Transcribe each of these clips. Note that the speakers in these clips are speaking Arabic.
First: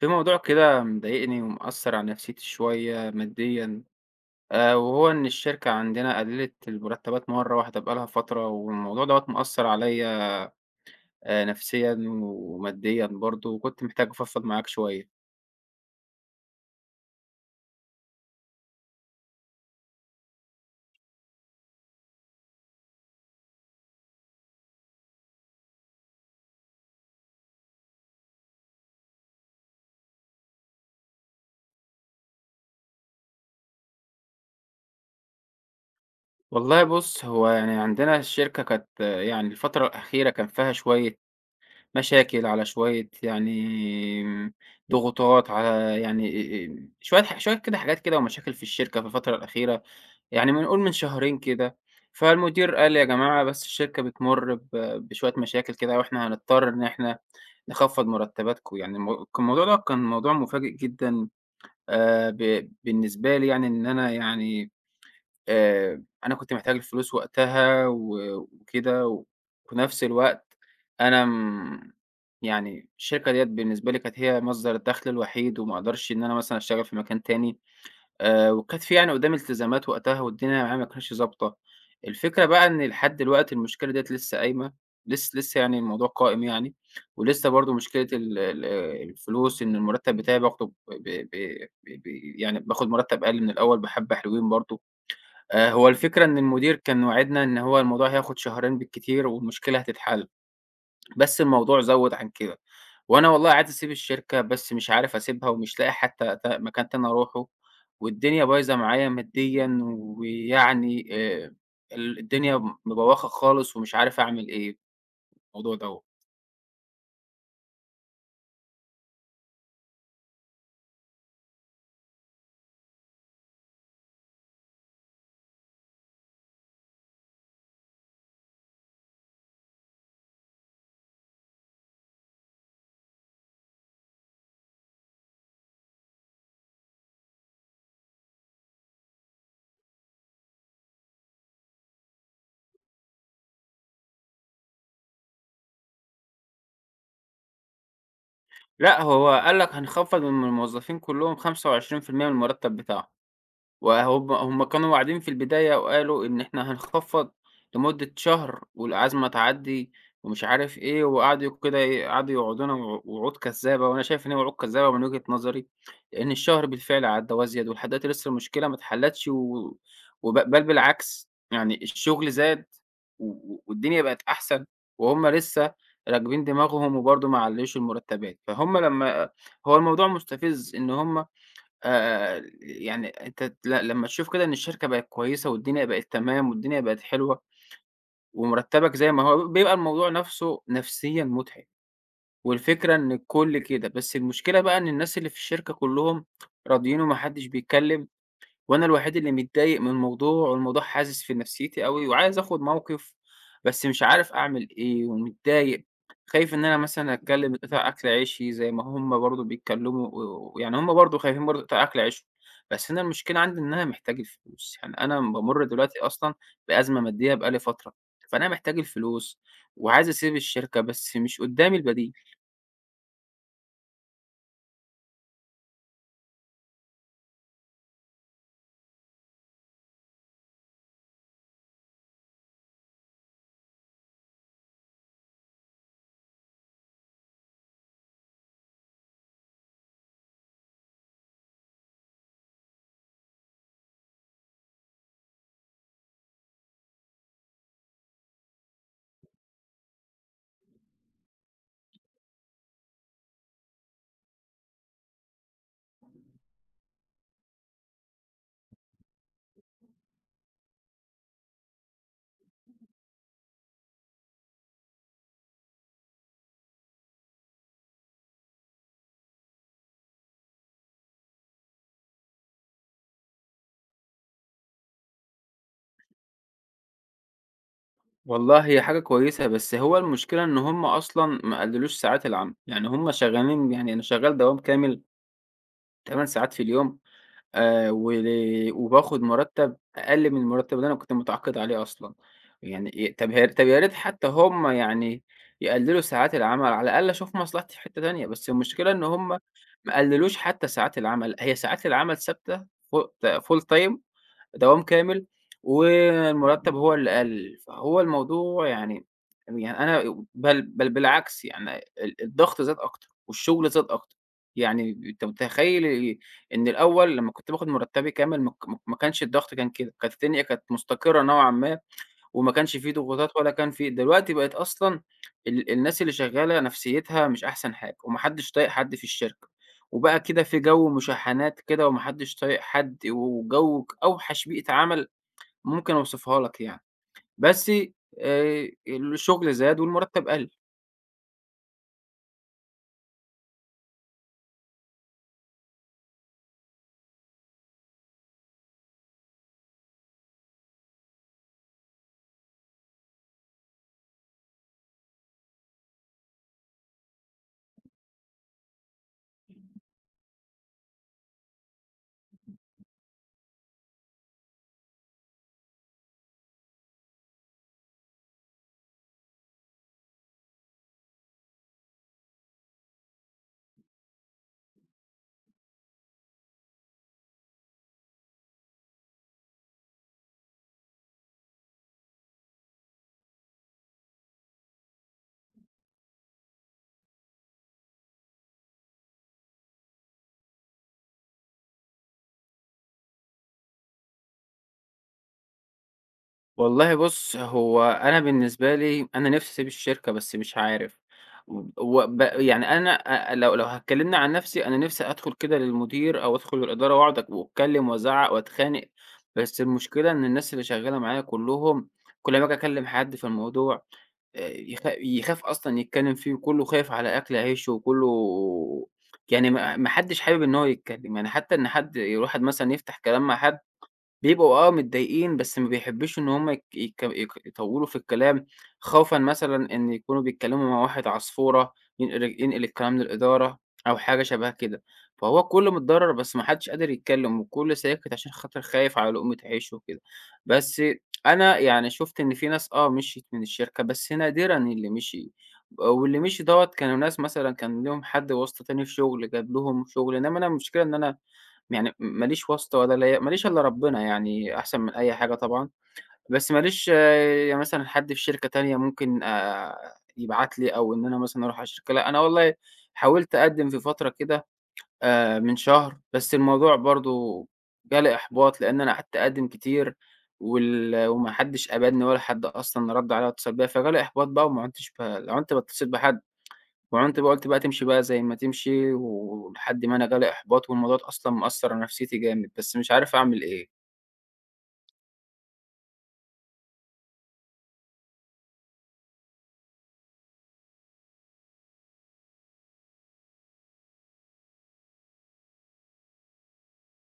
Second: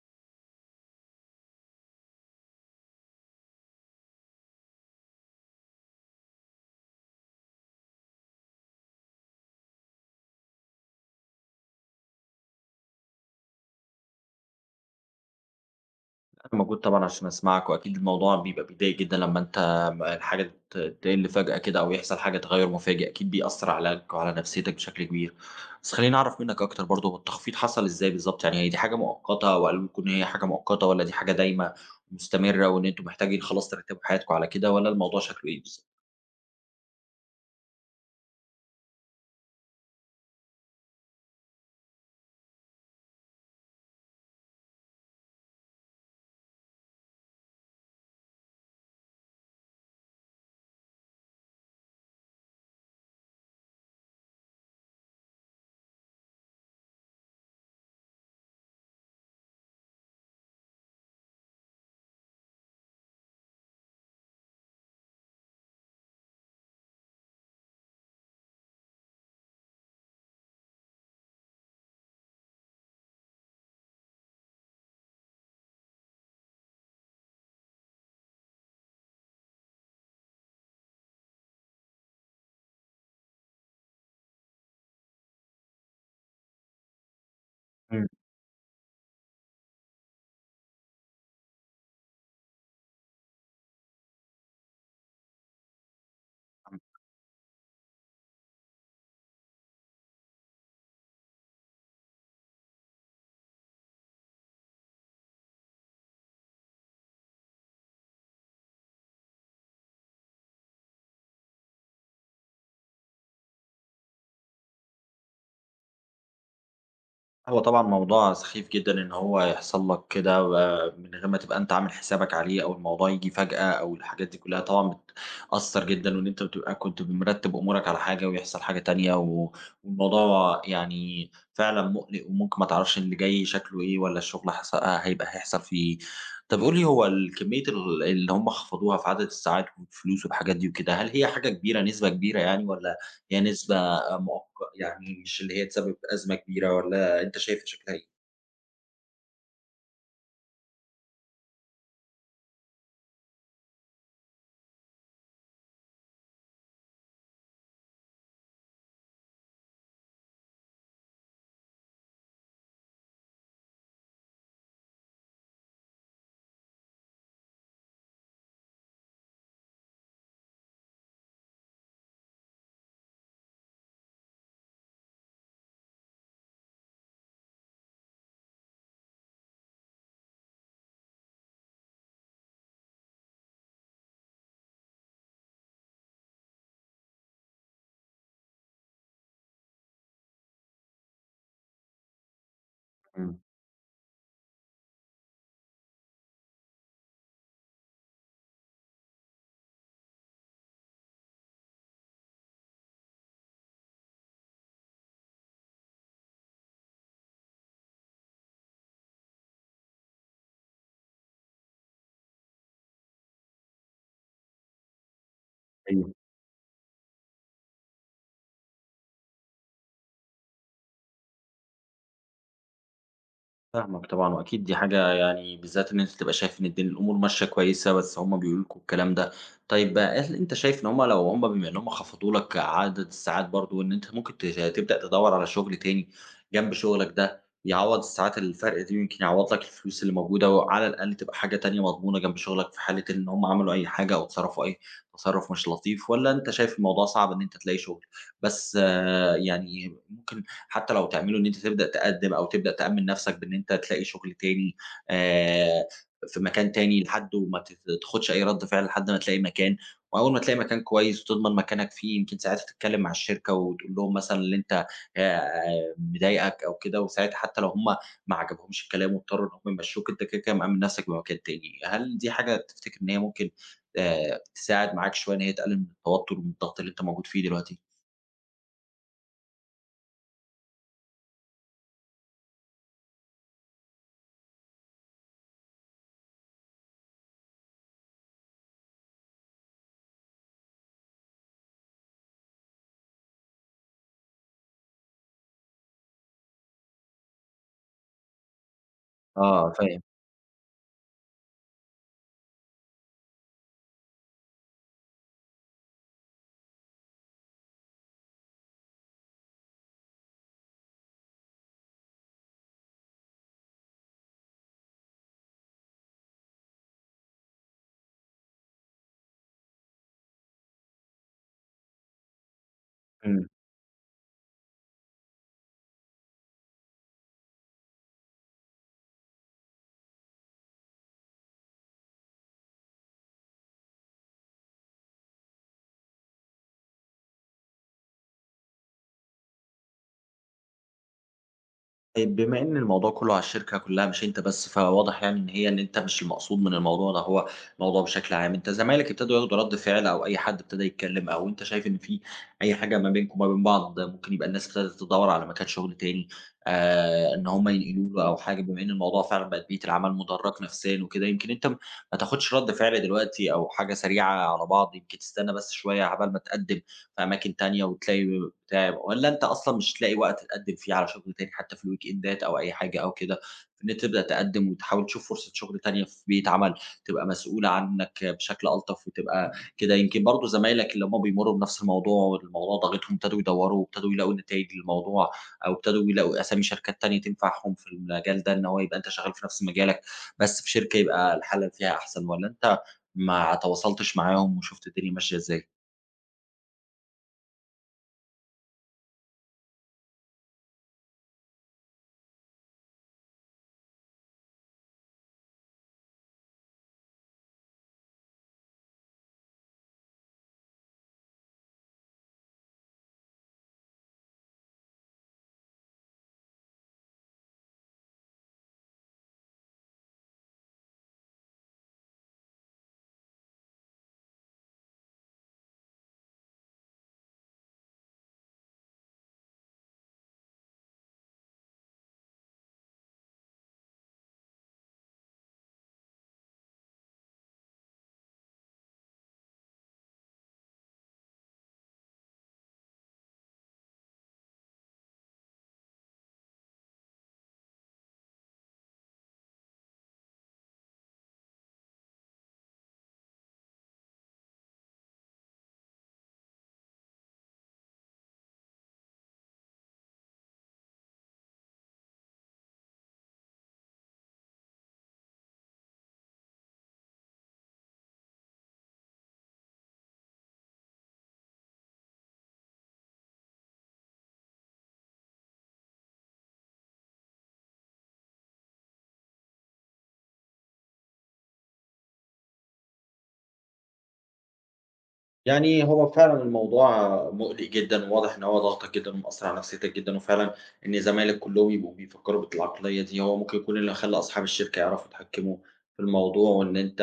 في موضوع كده مضايقني ومأثر على نفسيتي شوية ماديًا، وهو إن الشركة عندنا قللت المرتبات مرة واحدة بقى لها فترة، والموضوع دوّة مأثر عليَّ نفسيًا وماديًا برضه، وكنت محتاج أفضفض معاك شوية. أنا موجود طبعًا عشان أسمعك، وأكيد الموضوع بيبقى بيضايق جدًا لمّا أنت الحاجة تقِل فجأة كده أو يحصل حاجة تغيُّر مفاجئ، أكيد بيأثّر عليك وعلى نفسيتك بشكل كبير. بس خلّيني أعرف منّك أكتر برضه، هو التخفيض حصل إزاي بالضبط؟ يعني هي دي حاجة مؤقتة وقالوا لكم إن هي حاجة مؤقتة، والّا دي حاجة دايمة مستمرة وإن أنتم محتاجين خلاص ترتّبوا حياتكم على كده، والّا الموضوع شكله إيه بالضبط؟ والله بُص، هو يعني عندنا الشركة كانت، يعني الفترة الأخيرة كان فيها شوية مشاكل، على شوية يعني ضغوطات، على يعني شوية كده، حاجات كده ومشاكل في الشركة في الفترة الأخيرة، يعني من نقول من شهرين كده. فالمدير قال يا جماعة، بس الشركة بتمُر بشوية مشاكل كده، وإحنا هنضطر إن إحنا نخفّض مرتباتكم. يعني الموضوع ده كان موضوع مفاجئ جدًا، ب بالنسبة لي، يعني إن أنا يعني أنا كنت محتاج الفلوس وقتها وكده، وفي نفس الوقت أنا م يعني الشركة ديّة بالنسبة لي كانت هي مصدر الدخل الوحيد، وما أقدرش إن أنا مثلًا أشتغل في مكان تاني، وكانت في يعني قدّامي التزامات وقتها، والدنيا معايا ما كانتش ضابطة. الفكرة بقى إن لحد دلوقتي المشكلة ديّة لسه قايمة، لسه يعني الموضوع قائم يعني. ولسه برضه مشكلة ال الفلوس، إن المرتب بتاعي باخده ب ب ب ب يعني باخد مرتب أقل من الأول بحبة حلوين برضه. هو الفكرة إن المدير كان واعدنا إن هو الموضوع هياخد شهرين بالكتير والمشكلة هتتحل، بس الموضوع زوّد عن كده. وأنا والله عايز أسيب الشركة بس مش عارف أسيبها، ومش لاقي حتى مكان تاني أروحه، والدنيا بايظة معايا ماديًا، ويعني ال الدنيا مبوخة خالص ومش عارف أعمل إيه في الموضوع دوّة. هو طبعًا موضوع سخيف جدًا إن هو يحصل لك كده ومن غير ما تبقى أنت عامل حسابك عليه، أو الموضوع ييجي فجأة، أو الحاجات دي كلّها طبعًا بتأثّر جدًا، وإن أنت بتبقى كنت مرتّب أمورك على حاجة ويحصل حاجة تانية، والموضوع يعني فعلًا مُقلِق، وممكن ما تعرفش اللي جاي شكله إيه، والّا الشغل حص هيبقى هيحصل فيه إيه. طَب قُل لي، هو كمية اللي هم خفضوها في عدد الساعات والفلوس والحاجات دي وكده، هل هي حاجة كبيرة، نسبة كبيرة يعني، والّا هي نسبة مؤق يعني مش اللي هي تسبب أزمة كبيرة، والّا أنت شايفها شكلها إيه؟ لأ، هو قال لك هنخفّض من الموظفين كلّهم 25% من المرتب بتاعهم. وهُم كانوا واعدين في البداية وقالوا إن إحنا هنخفّض لمدة شهر والأزمة تعدّي ومش عارف إيه، وقعدوا كده قعدوا يوعدونا وعود كذّابة، وأنا شايف إن هي وعود كذّابة من وجهة نظري، لإن الشهر بالفعل عدّى وازيد ولحد دلوقتي لسه المشكلة ما اتحلّتش، و وب بل بالعكس، يعني الشغل زاد و و والدنيا بقت أحسن، وهُم لسه راكبين دماغهم وبرضه ما علّوش المرتبات. فهُم لمّا، هو الموضوع مستفز إن هُم، يعني أنت لمّا تشوف كده إن الشركة بقت كويسة والدنيا بقت تمام والدنيا بقت حلوة، ومرتّبك زي ما هو، بيبقى الموضوع نَفْسه نفسيًا مُتعب. والفكرة إن إمم، الكل كده، بس المشكلة بقى إن الناس اللي في الشركة كلّهم راضيين وما حدّش بيتكلّم، وأنا الوحيد اللي متضايق من الموضوع، والموضوع حازز في نفسيتي أوي، وعايز آخد موقف بس مش عارف أعمل إيه، ومتضايق. خايف إن أنا مثلًا أتكلم يتقطع أكل عيشي، زي ما هُم برضه بيتكلموا، ويعني هُم برضه خايفين برضه يتقطع أكل عيشهم. بس أنا المشكلة عندي إن أنا محتاج الفلوس، يعني أنا بامُر دلوقتي أيوه، أصلًا بأزمة مادية بقى لي فترة، فأنا محتاج الفلوس وعايز أسيب الشركة بس مش قدامي البديل. فاهمك طبعًا. وأكيد دي حاجة يعني، بالذات إن أنت تبقى شايف إن الأمور ماشية كويسة، بس هُم بيقولوا لكم الكلام ده. طيب بقى، هل أنت شايف إن هُم، لو هُم بما إن هُم خفضوا لك عدد الساعات برضه، إن أنت ممكن تبدأ تدوّر على شغل تاني جنب شغلك ده، يعوّض الساعات الفرق دي، ويمكن يعوّض لك الفلوس اللي موجودة، وعلى الأقل تبقى حاجة تانية مضمونة جنب شغلك في حالة إن هُم عملوا أي حاجة أو تصرّفوا أي تصرُّف مش لطيف؟ والّا أنت شايف الموضوع صعب إن أنت تلاقي شغل؟ بس يعني ممكن حتى لو تعمله إن أنت تبدأ تقدّم أو تبدأ تأمِّن نَفْسك بإن أنت تلاقي شغل تاني آآ، في مكان تاني، لحد وما تاخدش أي رَد فعل لحد ما تلاقي مكان. وأول ما تلاقي مكان كويس وتضمن مكانك فيه، يمكن ساعتها تتكلّم مع الشركة وتقول لهم مثلًا اللي أنت آآ، مضايقك أو كده، وساعتها حتى لو هم ما عجبهمش الكلام واضطروا إن هم يمشّوك، أنت كده، كده مأمِّن نَفْسك بمكان تاني. هل دي حاجة تفتكر إن هي ممكن تساعد معاك شوية، إن هي تقلِّل من التوتُّر والضغط اللي أنت موجود فيه دلوقتي؟ والله هي حاجة كويسة، بس هو المشكلة إن هُم أصلًا ما قللوش ساعات العمل، يعني هُم شغالين، يعني أنا شغال دوام كامل، 8 ساعات في اليوم، ول وباخد مرتب أقل من المرتب اللي أنا كنت متعاقد عليه أصلًا. يعني ي طب ه طب يا ريت حتى هُم يعني يقللوا ساعات العمل، على الأقل أشوف مصلحتي في حتة تانية، بس المشكلة إن هُم آه، ما فاهم. قللوش حتى ساعات العمل، هي ساعات العمل ثابتة، ف full time، دوام كامل، والمرتب هو اللي قَل. فهو الموضوع يعني أنا بل بل بالعكس، يعني الضغط زاد أكتر، والشغل زاد أكتر. يعني أنت متخيّل إن الأول لمّا كنت باخد مرتبي كامل ما كانش الضغط كان كده، كانت الدنيا كانت مستقرة نوعًا ما. وما كانش في ضغوطات إمم. ولا كان في، دلوقتي بقت أصلًا الناس اللي شغّالة نفسيتها مش أحسن حاجة، وما حدش طايق حد في الشركة، وبقى كده في جو مشاحنات كده، وما حدش طايق حد، وجو أوحش بيئة عمل ممكن أوصفها لك يعني. بس الشغل زاد والمرتب قَل. طيب بما إن الموضوع كُلّه على الشركة كُلّها مش أنت بس، فواضح يعني إن هي، إن أنت مش المقصود من الموضوع ده، هو موضوع بشكل عام. أنت زمايلك ابتدوا ياخدوا رَد فعل؟ أو أي حد ابتدى يتكلّم؟ أو أنت شايف إن في أي حاجة ما بينكم وما بين بعض؟ ممكن يبقى الناس ابتدت تدوّر على مكان شغل تاني إن هم ينقلوا له أو حاجة، بما إن الموضوع فعلًا بقت بيئة العمل مُدرّك نفسيًا وكده. يمكن أنت ما تاخدش رَد فعل دلوقتي أو حاجة سريعة على بعض، يمكن تستنى بس شوية عقبال ما تقدّم في أماكن تانية وتلاقي بتاع. والّا أنت أصلًا مش تلاقي وقت تقدّم فيه على شغل تاني، حتى في الويكندات أو أي حاجة أو كده، إن أنت تبدأ تقدّم وتحاول تشوف فرصة شغل تانية في بيئة عمل تبقى مسؤولة عنك بشكل ألطف وتبقى كده. يمكن برضه زمايلك اللي هم بيمرّوا بنفس الموضوع والموضوع ضاغطهم ابتدوا يدوّروا وابتدوا يلاقوا نتايج للموضوع، أو ابتدوا يلاقوا أسامي شركات تانية تنفعهم في المجال ده، إن هو يبقى أنت شغال في نفس مجالك بس في شركة يبقى الحالة فيها أحسن؟ والّا أنت ما تواصلتش معاهم وشُفت الدنيا ماشية إزاي؟ والله بُص، هو أنا بالنسبة لي، أنا نِفْسي أسيب الشركة بس مش عارف، يعني أنا، أ لو لو اتكلمنا عن نَفْسي، أنا نِفْسي أدخل كده للمدير أو أدخل للإدارة وأقعد وأتكلم وأزعّق وأتخانق. بس المشكلة إن الناس اللي شغّالة معايا كلّهم، كل ما آجي أكلم حد في الموضوع يخاف أصلًا يتكلم فيه، وكلّه خايف على أكل عيشه، وكلّه يعني ما حدّش حابب إن هو يتكلم. يعني حتى إن حد يروح مثلًا يفتح كلام مع حد، بيبقوا متضايقين، بس ما بيحبّوش إن هم يك يك يك يطوّلوا في الكلام، خوفًا مثلًا إن يكونوا بيتكلّموا مع واحد عصفورة ينقل الكلام للإدارة أو حاجة شبه كده. فهو الكل متضرّر بس ما حدّش قادر يتكلّم، والكل ساكت عشان خاطر خايف على لقمة عيشه وكده. بس أنا يعني شُفت إن في ناس مشيت من الشركة، بس نادرًا اللي مشي، واللي مشي دوّة كانوا ناس مثلًا كان ليهم حد واسطة تاني في شغل جاب لهم شغل، إنّما أنا المشكلة إن أنا يعني ماليش واسطة، ولا ليّا ماليش إلا ربنا، يعني أحسن من أي حاجة طبعًا. بس ماليش يعني مثلًا حد في شركة تانية ممكن يبعت لي، أو إن أنا مثلًا أروح على الشركة. لأ، أنا والله حاولت أقدّم في فترة كده، من شهر، بس الموضوع برضه جالي إحباط، لإن أنا قعدت أقدّم كتير وما حدش قبلني، ولا حد أصلًا رَد عليّا واتصل بيّا، فجالي إحباط بقى وما عُدتش لا عُنت باتصل بحد. وأنت بقى قُلت بقى تمشي بقى زي ما تمشي، ولحد ما أنا جالي إحباط، والموضوع ده أصلًا مأثّر على نفسيتي جامد، بس مش عارف أعمل إيه. يعني هو فعلًا الموضوع مُقلِق جدًا، وواضح إن هو ضاغطك جدًا ومأثّر على نفسيتك جدًا. وفعلًا إن زمايلك كلّهم يبقوا بيفكّروا بالعقلية دي، هو ممكن يكون اللي خلّى أصحاب الشركة يعرفوا يتحكّموا في الموضوع، وإن أنت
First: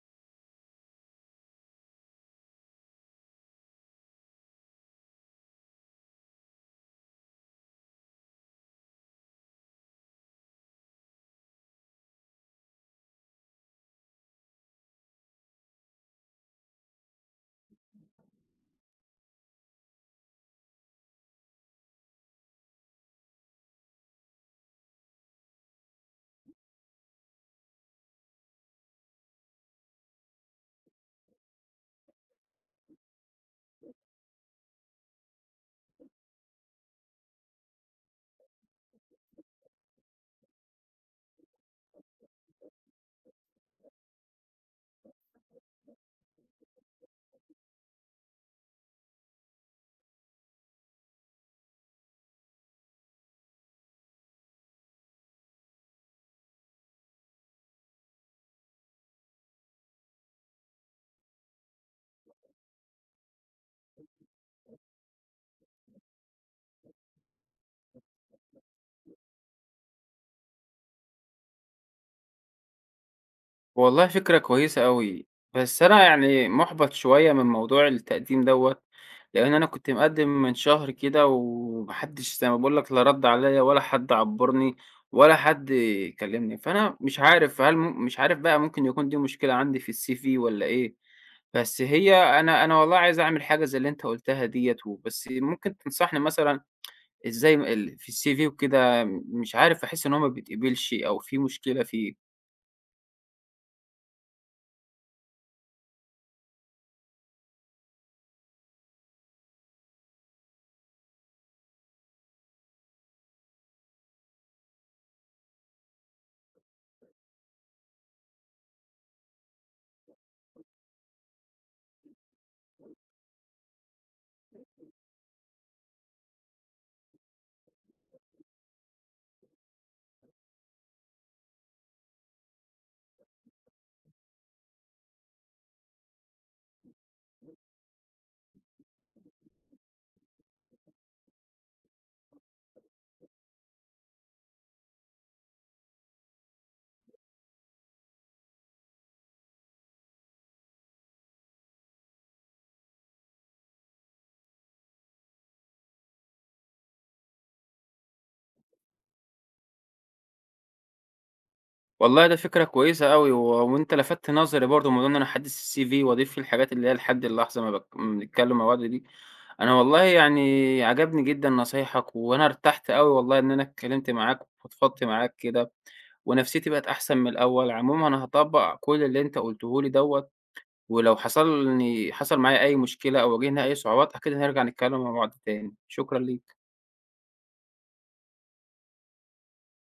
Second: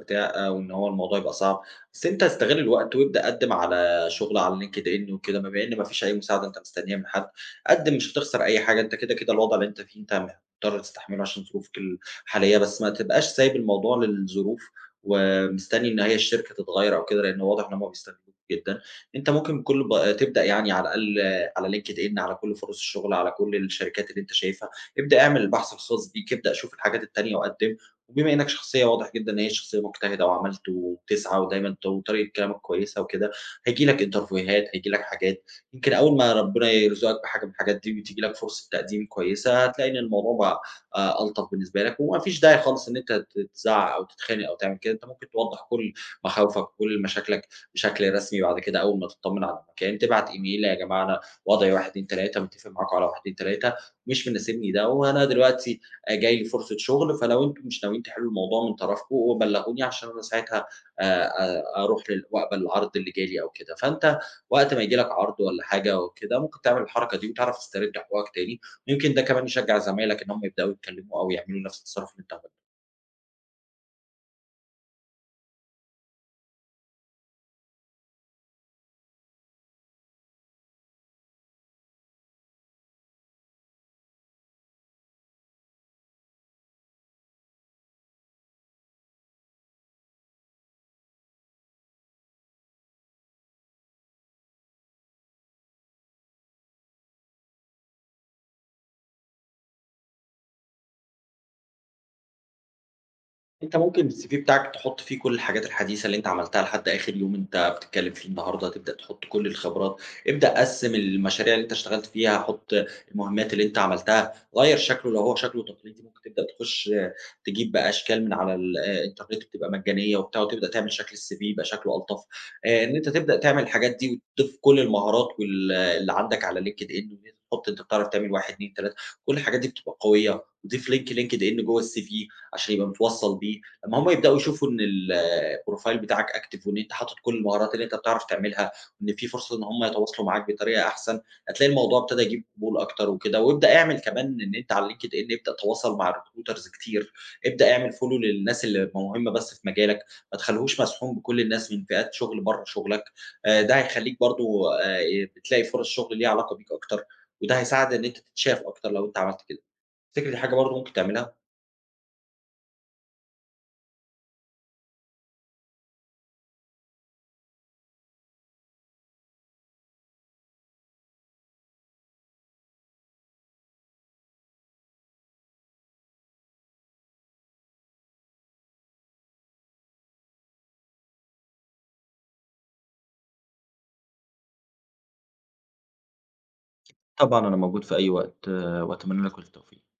بتاع وإن هو الموضوع يبقى صعب. بس أنت استغِل الوقت وابدأ قدّم على شُغل على LinkedIn وكده، بما إن ما فيش أي مساعدة أنت مستنّيها من حد. قدّم، مش هتخسر أي حاجة. أنت كده، كده الوضع اللي أنت فيه أنت مضطر تستحمله عشان ظروفك الحالية، بس ما تبقاش سايب الموضوع للظروف ومستني إن هي الشركة تتغيّر أو كده، لإن واضح إن هم بيستغلوك جدًا. أنت ممكن كل ب تبدأ يعني على الأقل على LinkedIn، على كل فرص الشغل، على كل الشركات اللي أنت شايفها، ابدأ اعمل البحث الخاص بيك، ابدأ شوف الحاجات التانية وقدّم. وبما إنّك شخصية واضح جدًا إن هي شخصية مجتهدة وعملت وبتسعى ودايمًا طريقة كلامك كويسة وكده، هييجي لك انترفيوهات، هييجي لك حاجات. يمكن أول ما ربنا يرزقك بحاجة من الحاجات دي وتيجي لك فرصة تقديم كويسة، هتلاقي إن الموضوع بقى ألطف بالنسبة لك، وما فيش داعي خالص إن أنت تزعّق أو تتخانق أو تعمل كده. أنت ممكن توضّح كل مخاوفك وكل مشاكلك بشكل رسمي بعد كده، أول ما تطّمن على المكان، تبعت إيميل: "يا جماعة، أنا وضعي 1، 2، 3، متّفق معاكم على 1، 2، 3 مش مناسبني ده، وأنا دلوقتي جاي لي فرصة شغل، فلو أنتم مش ناويين تحلّوا الموضوع من طرفكم بلّغوني، عشان أنا ساعتها أ أروح وأقبل العرض اللي جه لي"، أو كده. فأنت وقت ما ييجي لك عرض والّا حاجة وكده، ممكن تعمل الحركة دي وتعرف تسترد حقوقك تاني، ويمكن ده كمان يشجّع زمايلك إن هم يبدأوا يتكلّموا أو يعملوا نَفْس التصرُّف اللي أنت عملته. والله فكرة كويسة أوي، بس أنا يعني مُحبَط شوية من موضوع التقديم دوّة، لإن أنا كنت مقدّم من شهر كده، وما حدش، زي ما باقول لك، لا رَد عليَّ ولا حد عبّرني، ولا حد كلّمني، فأنا مش عارف، هل م مش عارف بقى، ممكن يكون دي مشكلة عندي في الCV والّا إيه. بس أنا والله عايز أعمل حاجة زي اللي أنت قُلتها ديّة، وبس ممكن تنصحني مثلًا إزاي م ال في الCV وكده، مش عارف، أحس إن هو ما بيتقبلش أو في مشكلة فيه. أنت ممكن الCV بتاعك تحُط فيه كل الحاجات الحديثة اللي أنت عملتها لحد آخر يوم أنت بتتكلم فيه النهارده، تبدأ تحُط كل الخبرات، ابدأ قسِّم المشاريع اللي أنت اشتغلت فيها، حُط المهمات اللي أنت عملتها، غيّر شكله لو هو شكله تقليدي. ممكن تبدأ تخش تجيب بقى أشكال من على الإنترنت بتبقى مجانية وبتاع، وتبدأ تعمل شكل الCV يبقى شكله ألطف. إن أنت تبدأ تعمل الحاجات دي وتضيف كل المهارات وال آه، اللي عندك على LinkedIn، وتحُط أنت بتعرف تعمل 1، 2، 3، كل الحاجات دي بتبقى قوية. وضيف link LinkedIn جوّه الCV عشان يبقى متوصّل بيه. لمّا هم يبدأوا يشوفوا إن الprofile بتاعك active وإن أنت حاطط كل المهارات اللي أنت بتعرف تعملها، وإن في فرصة إن هم يتواصلوا معاك بطريقة أحسن، هتلاقي الموضوع ابتدى يجيب قبول أكتر وكده. وابدأ اعمل كمان إن أنت على الLinkedIn ابدأ تواصل مع الrecruiters كتير، ابدأ اعمل follow للناس اللي مهمة بس في مجالك، ما تخلّيهوش مسحوم بكل الناس من فئات شغل برّه شغلك. ده هيخلّيك برضه بتلاقي فرص شغل ليها علاقة بيك أكتر، وده هيساعد إن أنت تتشاف أكتر لو أنت عملت كده. تفتكر دي حاجة برضه ممكن تعملها؟ والله ده فكرة كويسة أوي، وأنت لفتت نظري برضه موضوع إن أنا أحدّث الCV وأضيف فيه الحاجات اللي هي لحد اللحظة ما بنتكلم مع بعض دي. أنا والله يعني عجبني جدًا نصايحك، وأنا ارتحت أوي والله إن أنا اتكلمت معاك وفضفضت معاك كده، ونفسيتي بقت أحسن من الأول. عمومًا أنا هاطبّق كل اللي أنت قُلته لي دوّة، ولو حصل معايا أي مشكلة أو واجهنا أي صعوبات، أكيد هنرجع نتكلم مع بعض تاني. شكرًا ليك. طبعًا أنا موجود في أي وقت، وأتمنى لك كل التوفيق.